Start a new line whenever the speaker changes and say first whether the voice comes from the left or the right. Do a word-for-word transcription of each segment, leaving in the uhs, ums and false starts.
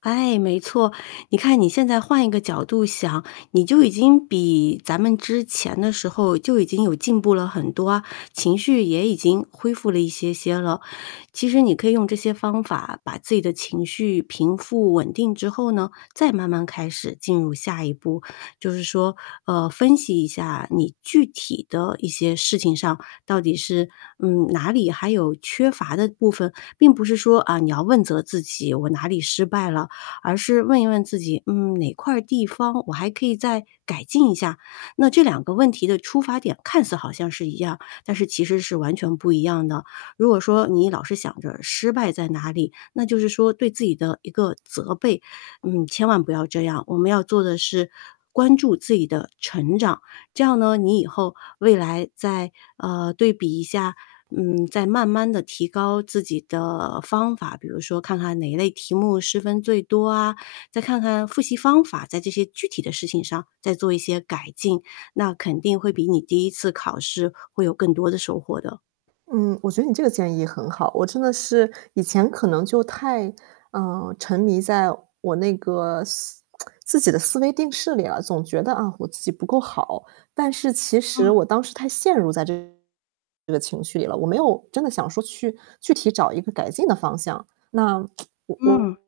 left: 哎，没错，你看你现在换一个角度想，你就已经比咱们之前的时候就已经有进步了很多啊，情绪也已经恢复了一些些了。其实你可以用这些方法把自己的情绪平复稳定之后呢，再慢慢开始进入下一步，就是说，呃，分析一下你具体的一些事情上，到底是，嗯，哪里还有缺乏的部分，并不是说啊，你要问责自己我哪里失败了，而是问一问自己，嗯，哪块儿地方我还可以再改进一下。那这两个问题的出发点看似好像是一样，但是其实是完全不一样的。如果说你老是想着失败在哪里，那就是说对自己的一个责备，嗯，千万不要这样，我们要做的是关注自己的成长，这样呢，你以后未来再呃，对比一下，嗯，再慢慢地提高自己的方法，比如说看看哪一类题目失分最多啊，再看看复习方法，在这些具体的事情上再做一些改进，那肯定会比你第一次考试会有更多的收获的。
right: 嗯，我觉得你这个建议很好，我真的是以前可能就太，呃，沉迷在我那个 自己的思维定式里了，总觉得啊，我自己不够好，但是其实
left: 嗯。
right: 我当时太陷入在这这个情绪了，我没有真的想说去具体找一个改进的方向，那 我
left: 嗯。
right: 我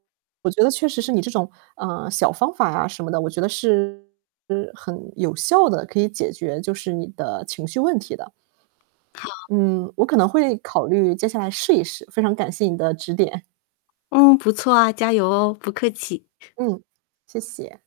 right: 我觉得确实是你这种，呃，小方法啊什么的，我觉得是是很有效地可以解决就是你的情绪问题的。
left: 好。
right: 嗯，我可能会考虑接下来试一试，非常感谢你的指点。
left: 嗯，不错啊，加油哦，不客气。
right: 嗯，谢谢。